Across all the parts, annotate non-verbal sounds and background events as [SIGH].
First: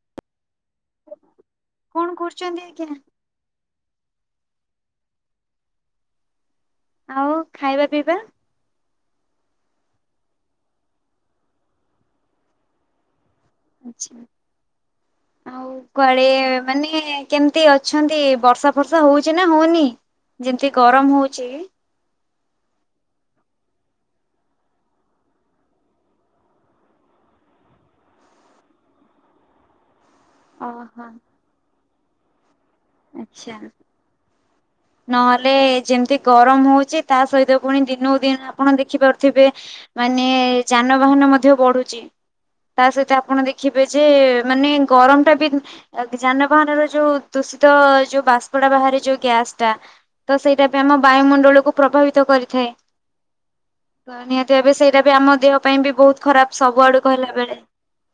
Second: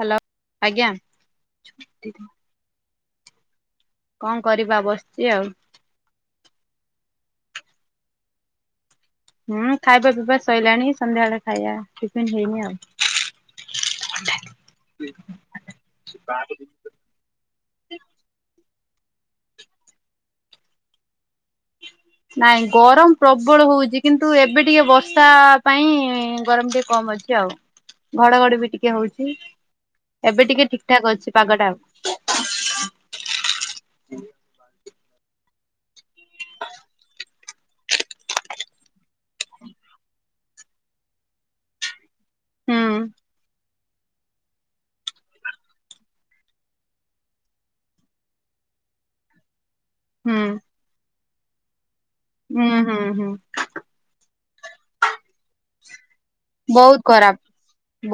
Hello ଆଜ୍ଞା। ଛନ୍ତି କିଆଁ କଣ କରିବା ବସିଛି ଆଉ। ଆଉ ଖାଇବା ପିଇବା। ହୁଁ ଖାଇବା ପିଇବା ସଇଲାଣି ସନ୍ଧ୍ୟାବେଳେ ଖାଇବା ଟିଫିନ ହେଇନି ଆଉ। ଆଛା ଆଉ କୁଆଡେ ମାନେ କେମତି ଅଛନ୍ତି ବର୍ଷା ଫର୍ଷା ହଉଛି ନା ହଉନି ଯେମତି ଗରମ ହଉଛି। ହଁ ନାଇଁ ଗରମ ପ୍ରବଳ ହଉଛି କିନ୍ତୁ ଏବେ ଟିକେ ବର୍ଷା ପାଇଁ ଗରମ ଟିକେ କମ ଅଛି। ଆଉ ଘଡଘଡ ବି ଟିକେ ହଉଛି ଏବେ ଟିକେ ଠିକ ଓହୋ ଠାକ୍ ଅଛି ପାଗଟା ଆଉ। ଆଚ୍ଛା। ନହେଲେ ଯେମିତି ଗରମ ହଉଛି ତା ସହିତ ପୁଣି ଦିନକୁ ଦିନ ଆପଣ ଦେଖିପାରୁଥିବେ ମାନେ ଯାନବାହାନ ମଧ୍ୟ ବଢୁଛି ହୁଁ। ତା ସହିତ ଆପଣ ଦେଖ ଦେଖିବେ ଯେ ମାନେ ଗରମ ଟା ବି ଯାନବାହାନ ର ଯୋଉ ଦୂଷିତ ଯୋଉ ବାଷ୍ପଟା ବାହାରେ ଯୋଉ ଗ୍ୟାସ ଟା ହୁଁ ତ ସେଇଟା ବି ଆମ ବାୟୁମଣ୍ଡଳକୁ ପ୍ରଭାବିତ ହୁଁ କରିଥାଏ। ହୁଁ ହୁଁ ନିହାତିଭାବେ ସେଇଟା ବି ଆମ ଦେହ ପାଇଁ ବି ବହୁତ ଖରାପ ବହୁତ ସବୁଆଡୁ କହିଲା ଖରାପ ବେଳେ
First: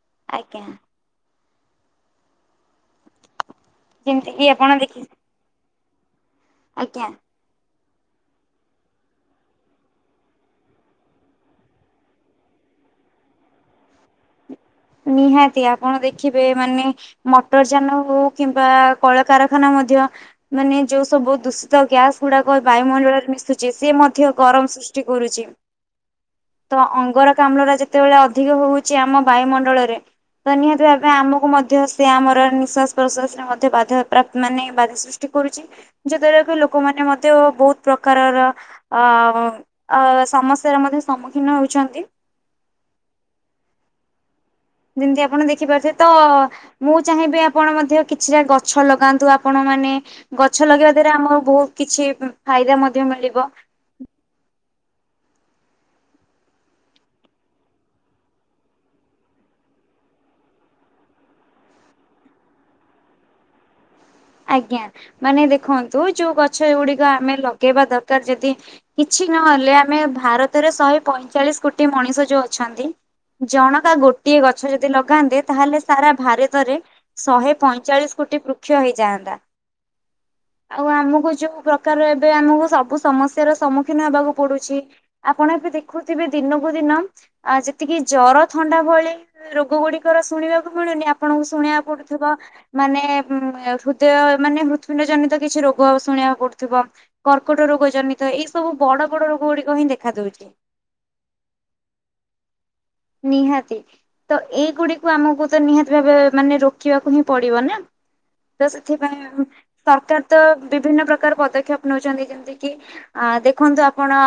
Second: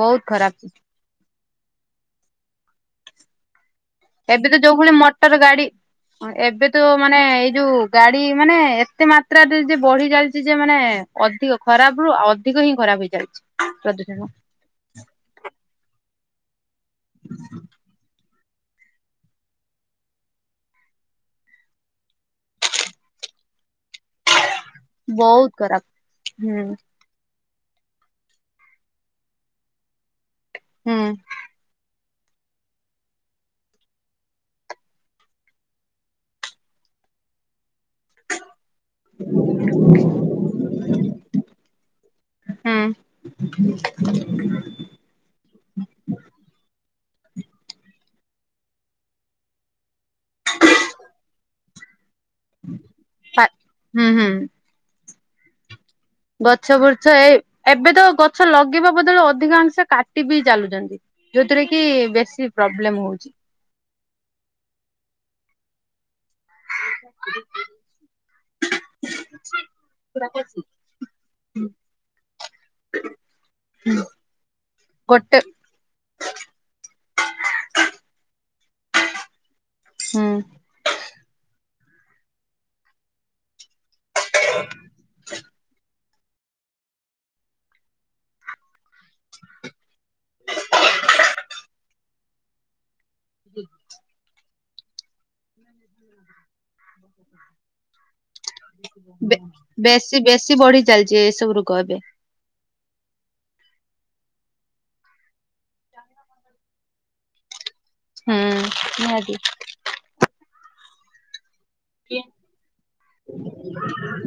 ବହୁତ ଖରାପ। ଆଜ୍ଞା। ଯେମିତି ଏବେ କିି ତ ଯୋଉ ଆପଣ ଭଳି ଦେଖି ମଟର ଗାଡି ଏବେ ତ ଆଜ୍ଞା ମାନେ ଏଇ ଯୋଉ ଗାଡି ମାନେ ଏତେ ମାତ୍ରାରେ ଯେ ବଢି ଚାାଲିଛି ଯେ ମାନେ ଅଧିକ ଖରାପ ରୁ ଆ ଅଧିକ ହିଁ ଖରାପ ହେଇଚାଲିଛି। ପ୍ରଦୂଜନ ନିହାତି ଆପଣ ଦେଖିବେ ମାନେ ମଟର ଯାନ ହଉ କିମ୍ବା କଳକାରଖାନା ମଧ୍ୟ ମାନେ ଯୋଉ ସବୁ ଦୂଷିତ ଗ୍ୟାସ ଗୁଡାକ ବାୟୁମଣ୍ଡଳରେ ମିସୁ ଯେ ସେ ମଧ୍ୟ ଗରମ ସୃଷ୍ଟି କରୁଛି। ବହୁତ ଖରାପ ହୁଁ ତ ଅଙ୍ଗର କାମ୍ଳ ଯେତେବେଳେ ଅଧିକ ହଉଛି ଆମ ବାୟୁମଣ୍ଡଳରେ ତ ନିହାତି ହୁଁ ଭାବେ ଆମକୁ ମଧ୍ୟ ସେ ଆମର ନିଃଶ୍ୱାସ ପ୍ରଶ୍ୱାସରେ ମଧ୍ୟ ବାଧାପ୍ରାପ୍ ମାନେ ବାଧା ସୃଷ୍ଟି କରୁଛି। ଯେତେବେବି ଲୋକମାନେେ ମଧ୍ୟ ବହୁତ ପ୍ରକାରର ଅ ସମସ୍ୟାର ମଧ୍ୟ ସମ୍ମୁଖୀନ ହଉଛନ୍ତି। ହଁ। ଯେମତି ଆପଣ ଦେଖିପାରୁଥିବେ ତ ମୁଁ ଚାହିଁବି ଆପଣ ମଧ୍ୟ କିଛିଟା ଗଛ ଲଗାନ୍ତୁ ଆପଣ ମାନେ ଗଛ ଲଗେଇବା ଦ୍ଵାରା ଆମର ବହୁତ କିଛି ଫାଇଦା ମଧ୍ୟ ମିଳିବ। ହୁଁ ହୁଁ। ଗଛ ବୃଛ ଏ ଏବେ ତ ଗଛ ଲଗେଇବା ବଦଳ ଅଧିକାଂଶ କାଟି ବିି ଚାଲୁଛନ୍ତି। ଯୋଉଥିରେ କି ବେଶୀ ପ୍ରୋବ୍ଲେମ ହଉଛି। ଆଜ୍ଞା ମାନେ ଦେଖନ୍ତୁ ଯୋଉ ଗଛ ଗୁଡିକ ଆମେ ଲଗେଇବା ଦରକାର ଯଦି କିଛି ନହେଲେ ଆମେ ଭାରତରେ ଶହେ ପଇଁଚାଳିଶ କୋଟି ମଣିଷ ଯୋଉ ଅଛନ୍ତି। ଜଣକା ଗୋଟିଏ ଗଛ ଯଦି ଗୋଟେ ଲଗାନ୍ତେ ତାହେଲେ ସାରା ଭାରତରେ ଶହେ ପଇଁଚାଳିଶ କୋଟି ବୃକ୍ଷ ହେଇଯାଆନ୍ତା। ହୁଁ। ଆଉ ଆମକୁ ଯୋଉ ପ୍ରକାର ଏବେ ଆମକୁ ସବୁ ସମସ୍ୟ ର ସମ୍ମୁଖୀନ- ଦନ ହେବାକୁ ପଡୁଛି ଆପଣ ଏବେ ଦେଖ ଦେଖୁଥିବେ ଦିନକୁ ଦିନ ଆ ଯେତିକି ଜର ଥଣ୍ଡା ଭ ରୋଗ ଗୁଡିକର ଶୁଣିବାକୁ ମିଳୁନି ଆପଣଙ୍କୁ ଶୁଣିବାକୁ ପଡୁଥିବ ମାନେ ହୃଦୟ ମାନେ ହୃତ୍ୟୁଣ୍ଡ ଜନିତ କିଛି ରୋଗ ଶୁଣିବାକୁ ପଡୁ ଥିବା କର୍କଟ ରୋଗ ଜନିତ ଏଇ ସବୁ ବଡ ବଡ ରୋଗ ଗୁଡିକ ହିଁ ଦେଖା ବେଶୀ ଦଉଛି। ବେଶୀ ବଢି ଚାଲିଛି ଏସବୁ ରୋଗ ଏବେ। ନିହାତି ତ ଏଇଗୁଡିକୁ ଆମକୁ ତ ନିହାତି ଭାବେ ମାନେ ରୋକିବାକୁ ହିଁ ପଡିବ ନା। ହୁଁ ତ ନିହାତି ସେଥିପାଇଁ ସରକାର ତ ବିଭିନ୍ନ ପ୍ରକାର ପଦକ୍ଷେପ- ନଉଛନ୍ତି ଯେମିତି କିି ଆ ଦେଖନ୍ତୁ ଆପଣ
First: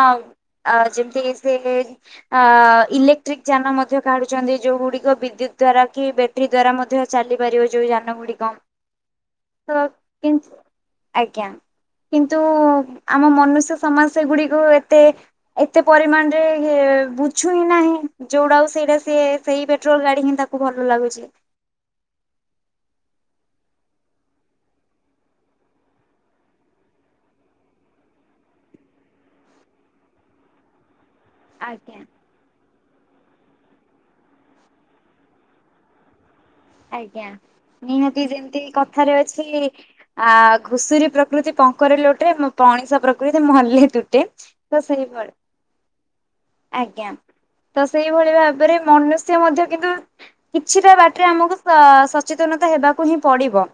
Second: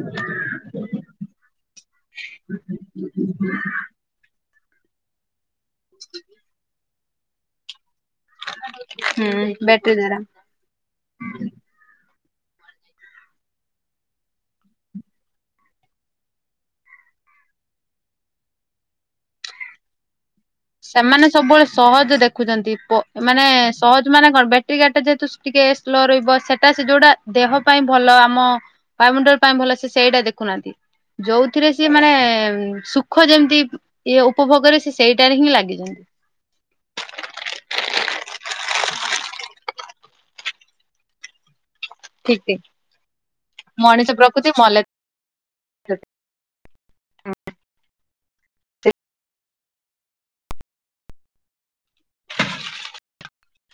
ଯେମିତି ସେ ଅ ଲେ ଯାନ ମଧ୍ୟ କାଢୁଛନ୍ତି ଯୋଉ ଗୁଡିକ ବିଦ୍ୟୁତ ଦ୍ଵାରା କି ବ୍ୟାଟେରୀ ଦ୍ଵାରା ମଧ୍ୟ ଚାଲି ପାରିବ ଯୋଉ ଯାନ ଗୁଡିକ। ହୁଁ ବ୍ୟାଟେରୀ ଦ୍ଵାରା କି ଆଜ୍ଞା। କିନ୍ତୁ ଆମ ମନୁଷ୍ୟ ସମାଜ ସେଗୁଡିକୁ ଏତେ ଏତେ ପରିମାଣ ରେ ବୁଝୁ ହିଁ ନାହିଁ। ଯୋଉଟାକୁ ସେଇଟା ସିଏ ସେଇ ପେଟ୍ରୋଲ ଗାଡି଼ ହିଁ ତା ସେମାନେ ସବୁବେଳେ ସହଜ ଦେଖ ରଖୁଛନ୍ତି ମାନେ ସହଜ ମାନେ କଣ ବ୍ୟାଟେରୀ ଗାା ଯେହେତୁ ଟିକେ ସ୍ଲୋ ରହିବ ସେଟା ସେ ଯୋଉଟା ଦେହ ପାଇଁ ଭଲ ଆମ ବାୟୁମଣ୍ଡଳ ପାଇଁ ଭଲ ସେ ସେଇଟା ଦେଖୁନାହାନ୍ତି। ଯୋଉଥିରେ ସିଏ ଆଜ୍ଞା ମାନେ ସୁଖ ଯେମିତି ଇଏ ଉପଭୋଗରେ ସେ ସେଇଟାରେ ହିଁ ଲାଗିଛନ୍ତି। ଆଜ୍ଞା ନିହାତି ଯେମିତି କଥାରେ ଅଛି ଆ ଘୁଷୁରୀ ପ୍ର ପ୍ରକୃତି ପଙ୍କରେ ଲୋଟେ ଠିକ ଠିକ ମଣିସ ପ୍ରକୃତି ମଲେ ମଣିଷ ତୁଟେ ପ୍ରକୃତି ମଲେ ତ ସେଇଭଳି। ଆଜ୍ଞା ତ ସେଇଭଳି ଭାବରେ ମନୁଷ୍ୟ ମଧ୍ୟ କିନ୍ତୁ କିଛିଟା ବାଟରେ ଆମକୁ ସଚେତନତା ହେବାକୁ ହିଁ ପଡି଼ବ।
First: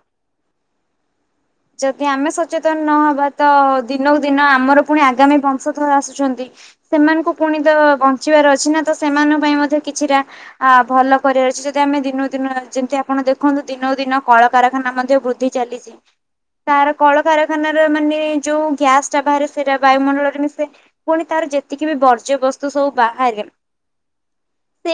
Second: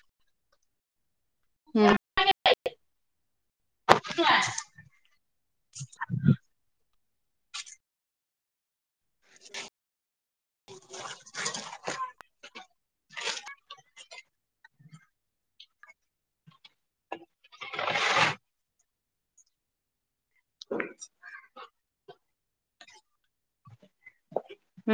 ହୁଁ ଯଦି ଆମେ ସଚେତନ ନହବା ତ ଦିନକୁ ଦିନ ଆମର ପୁଣି ଆଗାମୀ ବଂଶଧର ଆସୁଛନ୍ତି। ସେମାନଙ୍କୁ ପୁଣି ତ ବଞ୍ଚିବାର ଅଛି ନା ତ ସେମାନଙ୍କ ପାଇଁ ମଧ୍ୟ କିଛିଟା ଭଲ କରିବାର ଅଛି ଯି ଆମେ ଦିନକୁ ଦିନ ଯେମିତି ଆପଣ ଦେଖନ୍ତୁ ଦିନକୁ ଦିନ କଳକାରଖାନା ମଧ୍ୟ ବୃଦ୍ଧି ଚାଲିଛି। ତାର କଳକାରଖାନ ର ମାନେ ଯୋଉ ଗ୍ୟାସ୍ ଟା ବାହାରେ ସେଇଟା ବାୟୁମଣ୍ଡଳରେ ମି ପୁଣି ତାର ଯେତିକି ବି ବର୍ଜ୍ୟ ବସ୍ତୁ ସବୁ ବାହାରେ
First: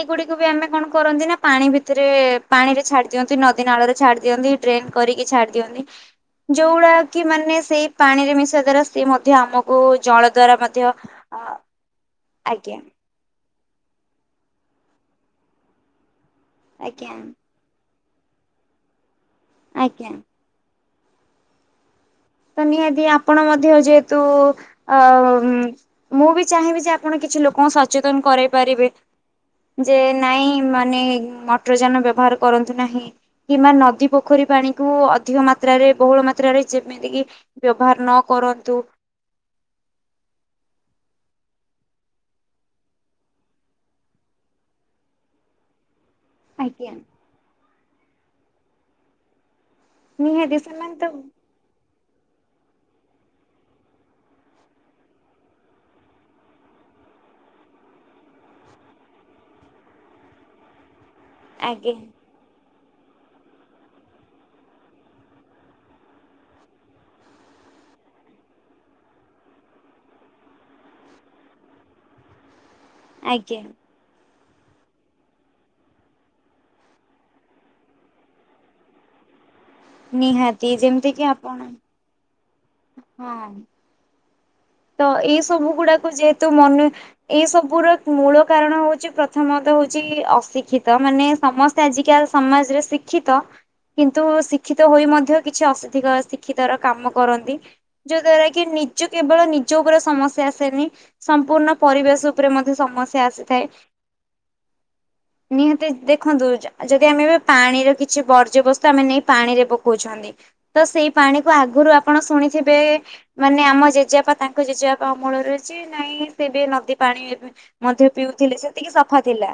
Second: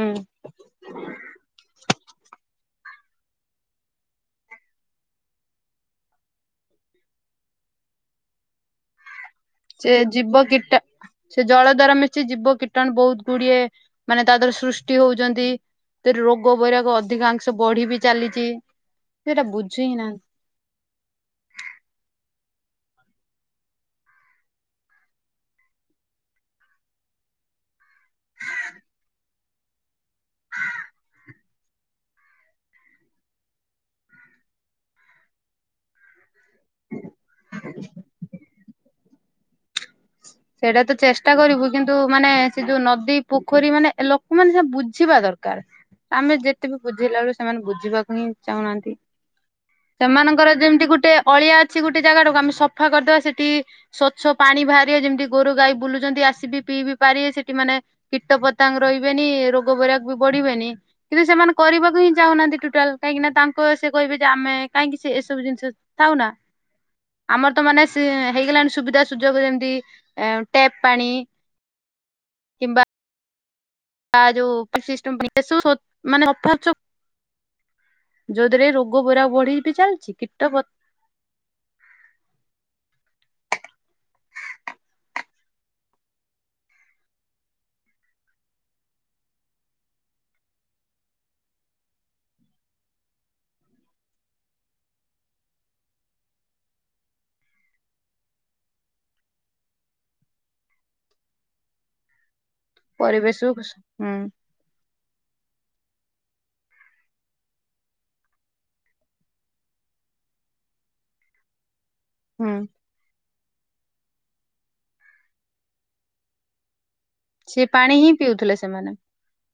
ହୁଁ ବି ଆମେ କଣ। କରନ୍ତି ନା ପାଣି ଭିତରେ ପାଣିରେ ଛାଡି଼ ଦିଅନ୍ତି ନଦୀ ନାଳରେ ଛାଡି଼ ଦିଅନ୍ତି ଡ୍ରେନ କରିକି ଛାଡି଼ ଦିଅନ୍ତି। ଯୋଉ ଗୁଡା କି ମାନେ ସେଇ ପାଣି ରେ ମିଶିବା ଦ୍ଵାରା ସେ ମଧ୍ୟ ଆମ ସେ ଜୀବ କୀଟା ସେ ଜଳ ଦ୍ଵାରା ମିଶି ଜୀବ ଆଜ୍ଞା କୀଟାଣୁ ବହୁତ ଗୁଡି଼ଏ ମାନେ ତା ଦେହରେ ସୃଷ୍ଟି ହଉଛନ୍ତି ରୋଗ ବୈରାଗ ଆଜ୍ଞା ଅଧିକାଂଶ। ବଢି଼ ବି ଚାଲିଛି ସେଇଟା ବୁଝି ହି ଆଜ୍ଞା ନାହାନ୍ତି। ତ ନିହାତି ଆପଣ ମଧ୍ୟ ଯେହେତୁ ଅ ମୁଁ ବି ଚାହିଁବି ଯେ ଆପଣ କିଛି ଲୋକଙ୍କୁ ସଚେତନ କରାଇ ପାରିବେ। ଯେ ନାଇଁ ମାନେ ମଟରଯାନ ବ୍ୟବହାର କରନ୍ତୁ ନାହିଁ। କିମ୍ବା ନଦୀ ପୋଖରୀ ପାଣିକୁୁ ଅଧିକ ମାତ୍ରାରେ ବହୁଳ ମ ତ୍ରାରେ ଯେମିତିକି ବ୍ୟବହାର ନ କରନ୍ତୁ। ସେଇଟା ତ ଚେଷ୍ଟା କରିବୁ କିନ୍ତୁ ମାନେ ସେ ଯୋଉ ନଦୀ ପୋଖରୀ ମାନେ ଲୋକମାନେ ସେ ବୁଝିବା ଦରକାର। କାର୍ ଆମେ ଯେତେ ବି ଆଜ୍ଞା ବୁଝେଇଲା ବେଳୁ ସେମାନେ ବୁଝିବାକୁ ହିଁ ଚାହୁଁନାହାନ୍ତି। ସେମାନଙ୍କର ନିହାତି ଯେମିତି ସେମାନେ ତ ଗୋଟେ ଅଳିଆ କିଛି ଗୋଟେ ଜାଗାଟାକୁ ଆମେ ସଫା କରିଦବା ସେଠି ସ୍ଵଚ୍ଛ ପାଣି ବାହାରିବ ଯେମିତି ଗୋରୁ ଗାଈ ବୁଲୁଛନ୍ତି ଆସିବି ପିଇବି ପାରିବେ ସେଠି ମାନେ କୀଟ ପତାଙ୍ଗ ରହିବେନି ରୋଗ ବୈରାଗ ବି ବଢି଼ବେନି କିନ୍ତୁ ସେମାନେ ଆଜ୍ଞା କରିବାକୁ ହିଁ ଚାହୁଁନାହାନ୍ତି ଟୁଟାଲ କାହିଁକି ନା ତାଙ୍କ ସେ କହିବେ ଯେ ଆମେ କାହିଁକି ସେ ଏସବୁ ଜିନିଷ ଥାଉ ନା ଆମର ତ ମାନେ ହେଇଗଲାଣି ସୁବିଧା ସୁଯୋଗ ଯେମିତି ଟେପ୍ ପାଣି କିମ୍ବା ଆଜ୍ଞା। [UNINTELLIGIBLE] ଯୋଉାନେ ଯୋ ଦ୍ବାରା ରୋଗ ବୈରାଗ ବଢିି଼ ବି ଚାଲ୍ ନିହାତି ଯେମିତି କିି ଆପଣ ହଁ ତ ଏଇ ସବୁ ଗୁଡ଼ାକୁ ଯେହେତୁ ମନୁ ଏଇ ସବୁର ମୂଳ କାରଣ ହଉଛି ପ୍ରଥମତଃ ହଉଛି ଅଶିକ୍ଷିତ ମାନେ ସମସ୍ତ ଆଜିକାଲ ସମାଜରେ ଶିକ୍ଷିତ। କିନ୍ତୁ ଶିକ୍ଷିତ ହୋଇ ମଧ୍ୟ କିଛି ଅସଧିକ ଶିକ୍ଷିତ ର କାମ କରନ୍ତି। ଯୋଉ ଦ୍ଵାରା କି ନିଜ କେବଳ ନିଜ ଉପରେ ସମସ୍ୟା ଆସେନି ସମ୍ପୂର୍ଣ୍ଣ ପରିବେଶ ଉପରେ ମଧ୍ୟ ସମସ୍ୟା ପରିବେଶକୁ ଆସିଥାଏ ହୁଁ ନିହାତି ଦେଖନ୍ତୁ। ଆଉ ଯଦି ଆମେ ଏବେ ପାଣିର କିଛି ବର୍ଜ୍ୟବସ୍ତୁ ଆମେ ନେଇ ପାଣି ରେ ପକଉଛନ୍ତି। ତ ସେଇ ପାଣିକୁ ଆଗରୁ ଆପଣ ହୁଁ ଶୁଣିଥିବେ ମାନେ ଆମ ଜେଜେପା ତାଙ୍କ ଜେଜେବାପା ଅମଳ ରହିଛି ନାଇଁ ସେ ବି ନଦୀ ପାଣି ସେ ପାଣି ମଧ୍ୟ ହିଁ ପିଉଥିଲେ ସେମାନେ ସେତିକି ସଫା ଥିଲା।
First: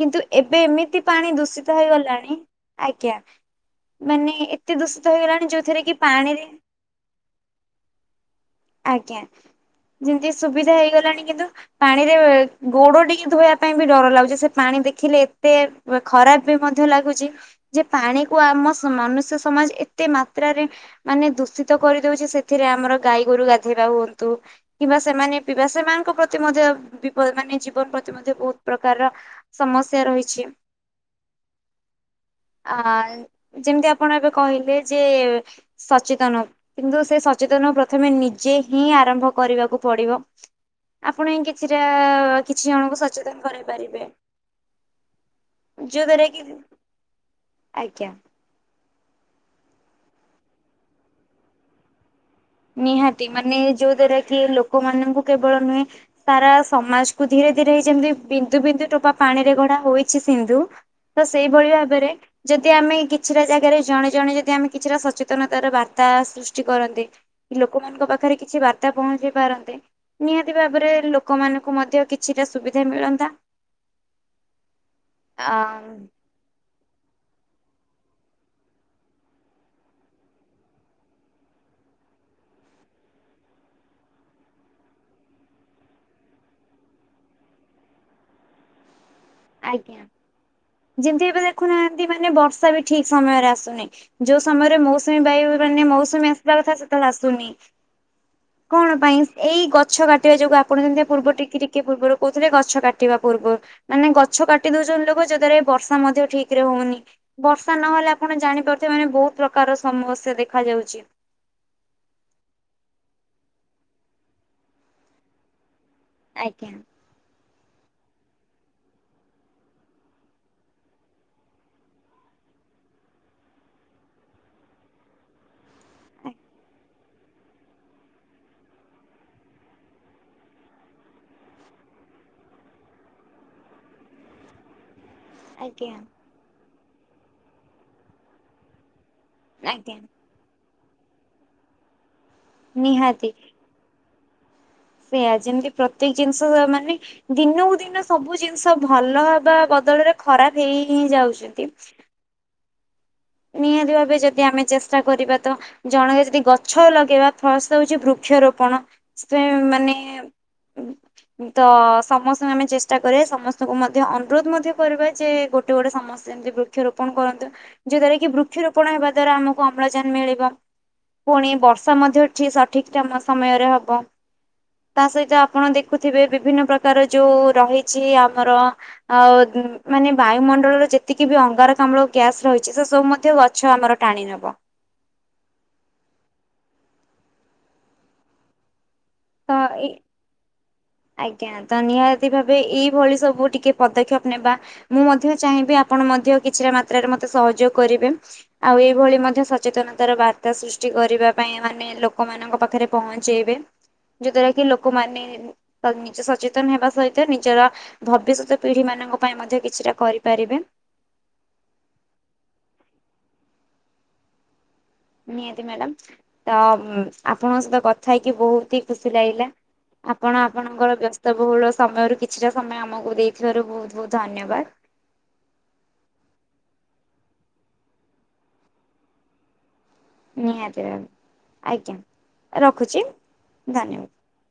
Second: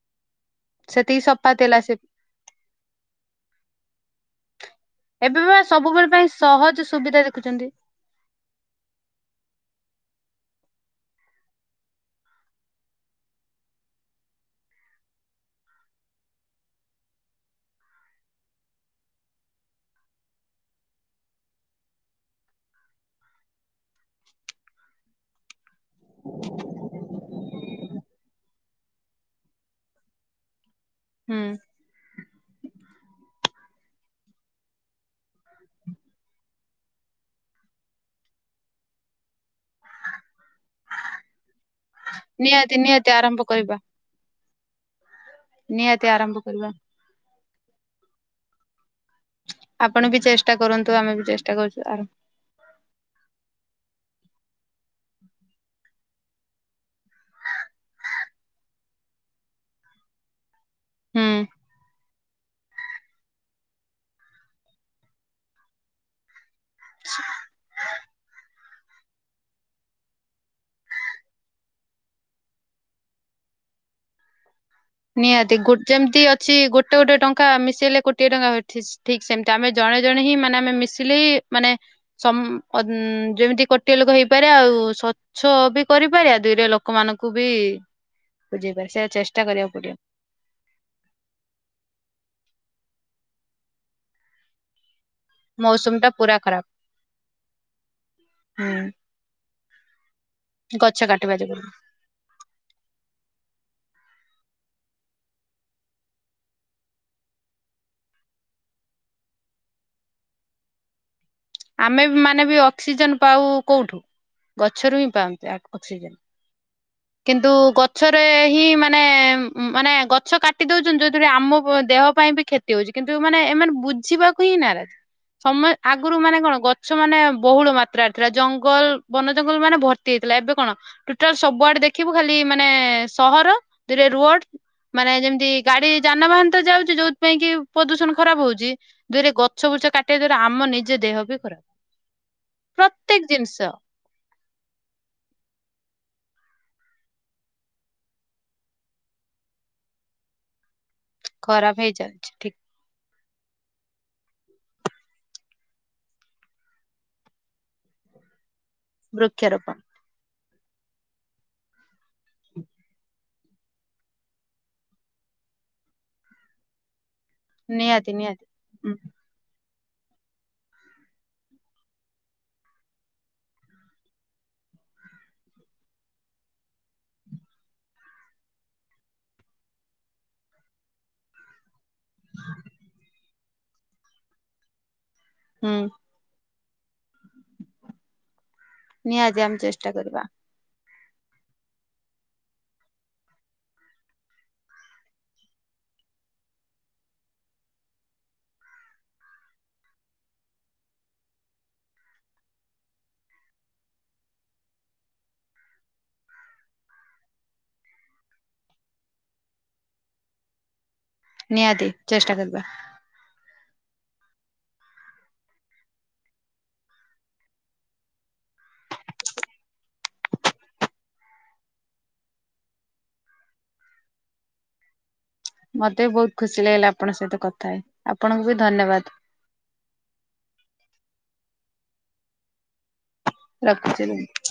କିନ୍ତୁ ଏବେ ଏମିତି ସେତିକି ପାଣି ସଫା ଦୂଷିତ ଥିଲା ସେ ହେଇଗଲାଣି ଆଜ୍ଞା। ମାନେ ଏତେ ଦୂଷିତ ଏବେ ହେଇଗଲାଣି ବା ଯୋଉଥିରେ କି ସବୁବେଳେ ପାଣି ପାଇଁ ସହଜ ସୁବିଧା ଦେଖୁଛନ୍ତି। ଆଜ୍ଞା ଯେମିତି ସୁବିଧା ହେଇଗଲାଣି କିନ୍ତୁ ପାଣିରେ ଗୋଡ଼ ଟିକେ ଧୋଇବା ପାଇଁ ବି ଡର ଲାଗୁଛି ସେ ପାଣି ଦେଖିଲେ ଏତେ ଖରାପ୍ ବି ମଧ୍ୟ ଲାଗୁଛି ଯେ ପାଣିକୁ ଆମ ମନୁଷ୍ୟ ସମାଜ ଏତେ ମାତ୍ରାରେ ମାନେ ଦୂଷିତ ତ କରିଦଉଛି ସେଥିରେ ଆମର ଗାଈ ଗୋରୁ ଗାଧୋଇବା ହୁଅନ୍ତୁ କିମ୍ବା ସେମାନେ ବିବାସାୟୀ ମାନଙ୍କ ପ୍ରତି ମଧ୍ୟ ବିପଦ ମାନେ ଜୀବନ ପ୍ରତି ମଧ୍ୟ ବହୁତ ପ୍ରକାରର ସମସ୍ୟା ରହିଛି। ହୁଁ। ଆ ଯେମିତି ଆପଣ ଏବେ କହିଲେ ଯେ ସଚେତନ କିନ୍ତୁ ସେ ସଚେତନ ପ୍ରଥମେ ନିଜେ ହିଁ ଆରମ୍ଭ କରିବାକୁ ପଡିବ ଆପଣ କିଛିଟା କିଛି ନିହାତି ଜଣଙ୍କୁ ନିହାତି ସଚେତନ ଆରମ୍ଭ କରିବା କରିପାରିବେ ଯୋଉ ନିହାତି ଦ୍ଵାରା ଆରମ୍ଭ କି କରିବା ଆଜ୍ଞା। ଆପଣ ବି ଚେଷ୍ଟା କରନ୍ତୁ ଆମେ ବି ଚେଷ୍ଟା କରୁଛୁ ଆ ନିହାତି ମାନେ ଯୋଉ ଦ୍ଵାରା କି ଲୋକମାନଙ୍କୁ କେବଳ ନୁହେଁ ଦ୍ୱାରା ସମାଜକୁ ଧୀରେ ଧୀରେ ଯେମିତି ବିନ୍ଦୁ ବିନ୍ଦୁ ଟୋପା ପାଣିରେ ଗଢ଼ା ହୋଇଛି ସିନ୍ଧୁ ତ ହୁଁ ସେଇଭଳି ଭାବରେ ଯଦି ଆମେ କିଛିଟା ଜାଗାରେ ଜଣେ ଜଣେ ଯଦି ଆମେ କିଛିଟା ସଚେତନତାର ବାର୍ତ୍ତା ସୃଷ୍ଟି କରନ୍ତି। କି ଲୋକମାନଙ୍କ ପାଖରେ କିଛି ବାର୍ତ୍ତା ପହଞ୍ଚି ପାରନ୍ତେ। ନିହାତି ଭାବରେ ଲୋକମାନଙ୍କୁ ମଧ୍ୟ କିଛିଟା ସୁବିଧା ମିଳନ୍ତା। ଆ ନିହାତି ଯେମିତି ଅଛି ଗୋଟେ ଗୋଟେ ଟଙ୍କା ମିଶେଇଲେ କୋଟିଏ ଟଙ୍କା ଠିକ ସେମତି ଆମେ ଜଣେ ଜଣେ ହିଁ ମାନେ ଆମେ ମିଶିଲେ ହିଁ ମାନେ ଯେମିତି କୋଟିଏ ଲୋକ ହେଇପାରେ ଆଉ ଗଛ ବି କରିପାର ଆ ଦୁଇରେ ଲୋକମାନଙ୍କୁ ବି ବୁଝେଇ ପାର ସେ ଚେଷ୍ଟା କରି ଆଜ୍ଞା ଯେମିତି ଏବେ ଦେଖୁନାହାନ୍ତି ମାନେ ବର୍ଷା ବି ଠିକ ସମୟରେ ଆସୁନି ଯୋଉ ସମୟରେ ମୋ ମୌସୁମୀ ବାୟୁ ମାନେ ଟା ମୌସୁମୀ ପୁରା ଆସିବା ଖରାପ କଥା ସେତେବେଳେ ଆସୁନି କଣ ହୁଁ ପାଇଁ ଏଇ ଗଛ କାଟିବା ଯୋଗୁ ଆପଣ ଗଛ ଯେମିତି ପୂର୍ବ କାଟିବା ଟିକେ ଯୋଗୁରୁ ଟିକେ ପୂର୍ବରୁ କହୁଥିଲେ ଗଛ କାଟିବା ପୂର୍ବରୁ ମାନେ ଗଛ କାଟି ଦଉଛନ୍ତି ଲୋକ ଯାହା ଦ୍ଵାରା ବର୍ଷା ମଧ୍ୟ ଠିକ ରେ ହଉନି। ବର୍ଷା ନହେଲେ ଆପଣ ଜାଣିପାରୁଥିବେ ମାନେ ବହୁତ ପ୍ରକାର ସମସ୍ୟା ଦେଖା ଯାଉଛି। ଆମେ ମାନେ ବି ଅକ୍ସିଜେନ ପାଉ କୋଉଠୁ ଗଛରୁ ହିଁ ପାଉନ୍ତୁ ଅକ୍ସିଜେନ। ଆଜ୍ଞା। କିନ୍ତୁ ଗଛରେ ହିଁ ମାନେ ମାନେ ଗଛ କାଟି ଦଉଛନ୍ତି ଯୋଉଥିରେ ଆମ ଦେହ ପାଇଁ ବି କ୍ଷତି ହଉଛି କିନ୍ତୁ ମାନେ ଏମାନେ ବୁଝିବାକୁ ହିଁ ନାରାଜ ସମ୍ ଆଗରୁ ମାନେ କଣ ଗଛ ମାନେ ବହୁଳ ମାତ୍ରାରେ ଥିଲା ଜଙ୍ଗଲ ବନ ଜଙ୍ଗଲ ମାନେ ଭର୍ତ୍ତି ହେଇଥିଲା ଏବେ କଣ? ଟୋଟାଲ ସବୁଆଡେ ଦେଖିବୁ ଖାଲି ମାନେ ସହର ଦ ରୋଡ ମାନେ ଯେମତି ଯୋଉ ଗାଡି ଆଜ୍ଞା ଯାନବାହାନ ତ ଯାଉଛି ଯୋଉଥି ପାଇଁ କି ପ୍ରଦୂଷଣ ଖରାପ ହଉଛି ଦୁଇରେ ଗଛ ବୁଛ ଆଜ୍ଞା କା ଆମ ନିଜ ଦେହ ବି ଖରାପ। ପ୍ରତ୍ୟେକ ନିହାତି। ଜିନିଷ ସେଇଆ ଯେମିତି ପ୍ରତ୍ୟେକ ଜିନିଷ ମାନେ ଦିନକୁ ଦିନ ସବୁ ଜିନିଷ ଭଲ ହେବା ବଦଳରେ ଖରାପ ହେଇ ହିଁ ଯାଉଛନ୍ତି। ଖରାପ ହେଇଯାଉଛି ଠିକ। ନିହାତି ଭାବେ ଯଦି ଆମେ ଚେଷ୍ଟା କରିବା ତ ଜଣକ ଯଦି ଗଛ ଲଗେଇବା ଭଲସେ ହଉଛି ବୃକ୍ଷରୋପଣ ବୃକ୍ଷରୋପଣ ମାନେ ତ ସମସ୍ତଙ୍କୁ ଆମେ ଚେଷ୍ଟା କ ସମସ୍ତ ତାକୁ ମଧ୍ୟ ଅନୁରୋଧ ମଧ୍ୟ କରିବା ଯେ ଗୋଟେ ଗୋଟେ ସମସ୍ତେ ଯେମିତି ବୃକ୍ଷରୋପଣ କରନ୍ତୁ। ଯୋଉ ନିହାତି ଦ୍ଵାରା କି ନିହାତି। ବୃକ୍ଷ ହୁଁ ରୋପଣ ହେବା ଦ୍ଵାରା ଆମ ଅମ୍ଳଜାନ ମିଳିବ ପୁଣି ବର୍ଷା ମଧ୍ୟ ସଠିକ ସମୟରେ ହବ। ତା ସହିତ ଆପଣ ଦେଖୁଥିବେ ବିଭିନ୍ନ ପ୍ରକାର ଯୋଉ ରହିଛି ଆମର ଆଉ ମାନେ ବାୟୁମଣ୍ଡଳର ଯେତିକି ବି ଅଙ୍ଗାରକାମ୍ଳ ଗ୍ୟାସ ରହିଛି ସେ ସବୁ ମଧ୍ୟ ଗଛ ଆମର ଟାଣି ନେବ ହଁ। ନିହାତି ତ ଆମେ ଏଇ ଚେଷ୍ଟା କରିବା। ଆଜ୍ଞା ତ ନିହାତି ଭାବେ ଏଇଭଳି ସବୁ ଟିକେ ପଦକ୍ଷେପ ନେବା। ମୁଁ ମଧ୍ୟ ଚାହିଁବି ଆପଣ ମଧ୍ୟ କିଛିଟା ମାତ୍ରାରେ ମତେ ସହଯୋଗ କରିବେ ଆଉ ଏଇଭଳି ମଧ୍ୟ ସଚେତନତାର ବାର୍ତ୍ତା ସୃଷ୍ଟି କରିବା ପାଇଁ ମାନେ ଲୋକମାନେ ତାଙ୍କ ପାଖରେ ପହଞ୍ଚେଇବେ। ଯୋ ଦ୍ଵାରା କି ଲୋକମାନେ ନିଜେ ସଚେତନ ହେବା ସହିତ ନିଜର ଭବିଷ୍ୟତ ପିଢି ମାନଙ୍କ ପାଇଁ ମଧ୍ୟ କିଛିଟା କରିପାରିବେ। ନିହାତି ଚେଷ୍ଟା କରିବା। ନିହାତି ମ୍ୟାଡ଼ାମ ତ ଆପଣଙ୍କ ସହିତ କଥା ହେଇକି ବୋହୁତହି ଖୁସି ଲାଗିଲା। ଆପଣ ଆପଣଙ୍କର ବ୍ୟସ୍ତବହୁଳ ସମୟରୁ କିଛିଟା ସମୟ ଆମକୁ ଦେଇଥିବାରୁ ବୋହୁତ ବୋହୁତ ଧନ୍ୟବାଦ। ମତେ ବି ବୋହୁତ ଖୁସି ଲାଗିଲା ଆପଣଙ୍କ ସହିତ କଥା ଆପଣଙ୍କୁ ବି ଧନ୍ୟବାଦ। ନିହାତି ଭାବେ ଆଜ୍ଞା ରଖୁଚି। ରଖୁଚି ଏବେ ମୁଁ।